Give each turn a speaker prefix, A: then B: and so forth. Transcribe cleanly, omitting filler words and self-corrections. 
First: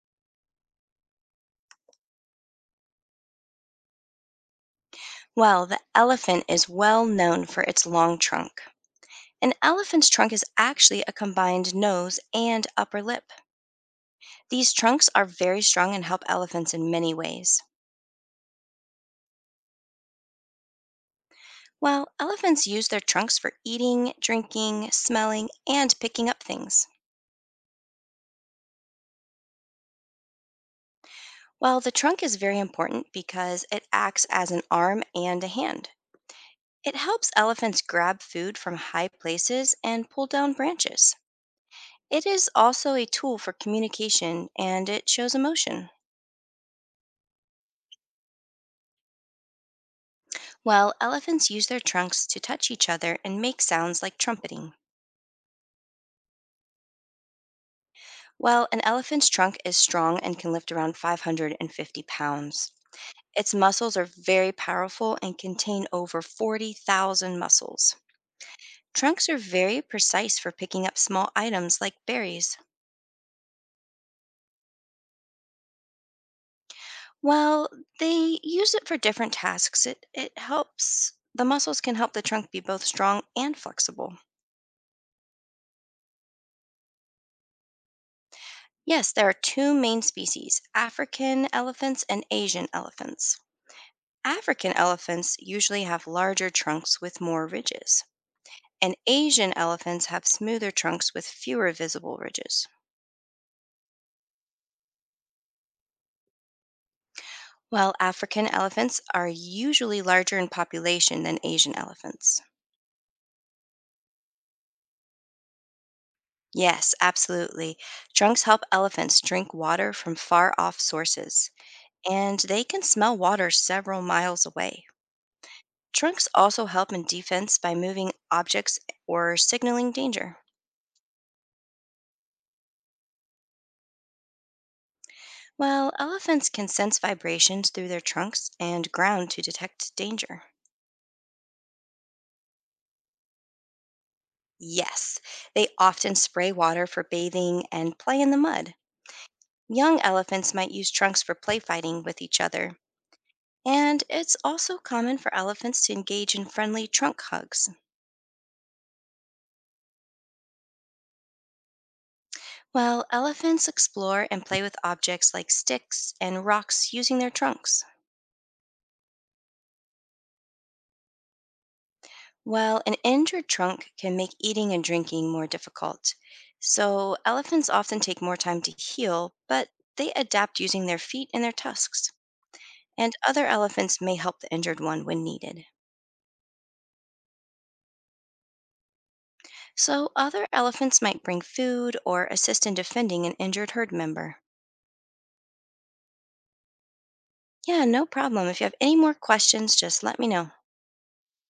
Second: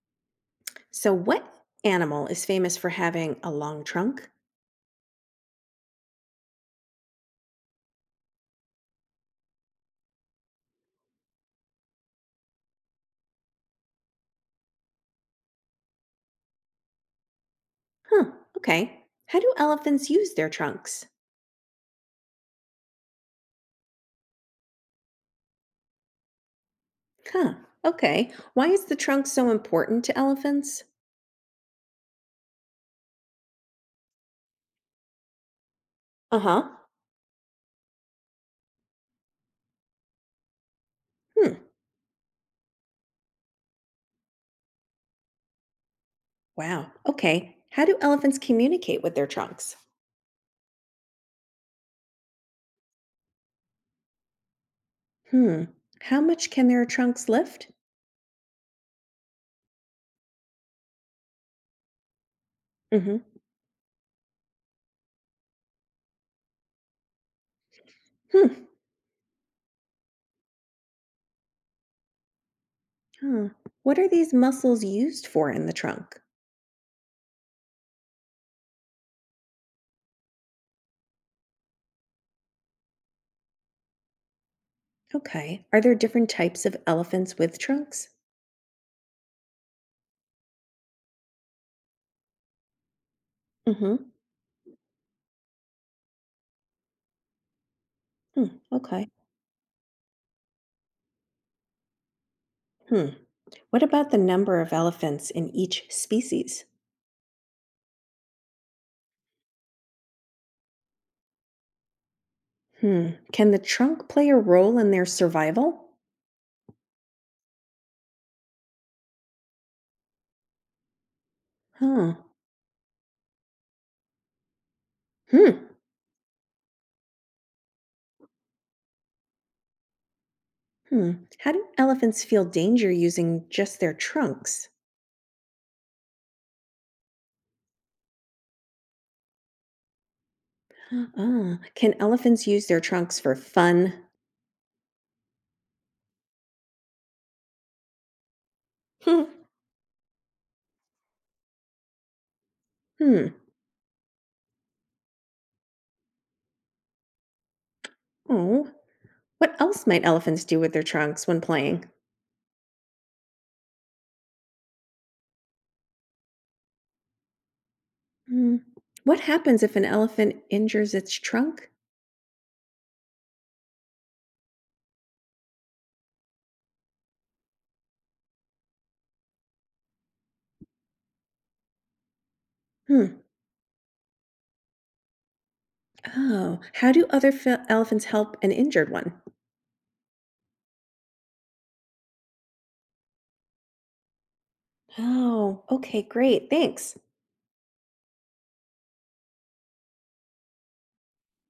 A: So, what animal is famous for having a long trunk?
B: Well, the elephant is well known for its long trunk. An elephant's trunk is actually a combined nose and upper lip. These trunks are very strong and help elephants in many ways.
A: Huh, okay. How do elephants use their trunks?
B: Well, elephants use their trunks for eating, drinking, smelling, and picking up things.
A: Huh, okay. Why is the trunk so important to elephants?
B: Well, the trunk is very important because it acts as an arm and a hand.
A: Uh huh.
B: It helps elephants grab food from high places and pull down branches.
A: Hmm,
B: It is also a tool for communication and it shows emotion.
A: wow, okay. How do elephants communicate with their trunks?
B: Well, elephants use their trunks to touch each other and make sounds like trumpeting.
A: Hmm, how much can their trunks lift?
B: Well, an elephant's trunk is strong and can lift around 550 pounds.
A: Mm hmm.
B: Its muscles are very powerful and contain over 40,000 muscles.
A: Hmm,
B: Trunks are very precise for picking up small items like berries.
A: huh. What are these muscles used for in the trunk?
B: While they use it for different tasks, the muscles can help the trunk be both strong and flexible.
A: Okay. Are there different types of elephants with trunks?
B: Yes, there are two main species, African elephants and Asian elephants.
A: Mm hmm.
B: African elephants usually have larger trunks with more ridges,
A: Hmm,
B: and
A: okay.
B: Asian elephants have smoother trunks with fewer visible ridges.
A: Hmm. What about the number of elephants in each species?
B: While African elephants are usually larger in population than Asian elephants.
A: Hmm. Can the trunk play a role in their survival?
B: Yes, absolutely. Trunks help elephants drink water from far off sources,
A: Huh.
B: and they can smell water several miles away.
A: Hmm.
B: Trunks also help in defense by moving objects or signaling danger.
A: Hmm. How do elephants feel danger using just their trunks?
B: Well, elephants can sense vibrations through their trunks and ground to detect danger.
A: Huh, ah. Can elephants use their trunks for fun?
B: Yes, they often spray water for bathing and play in the mud.
A: Hmm.
B: Young elephants might use trunks for play fighting with each other.
A: Hmm.
B: And it's also common for elephants to engage in friendly trunk hugs.
A: Oh. What else might elephants do with their trunks when playing?
B: Well, elephants explore and play with objects like sticks and rocks using their trunks.
A: Hmm. What happens if an elephant injures its trunk?
B: Well, an injured trunk can make eating and drinking more difficult. So, elephants often take more time to heal, but they adapt using their feet and their tusks. And
A: Hmm.
B: other elephants may help the injured one when needed.
A: Oh. How do other elephants help an injured one?
B: So, other elephants might bring food or assist in defending an injured herd member.
A: Oh. Okay. Great. Thanks.
B: Yeah, no problem. If you have any more questions, just let me know.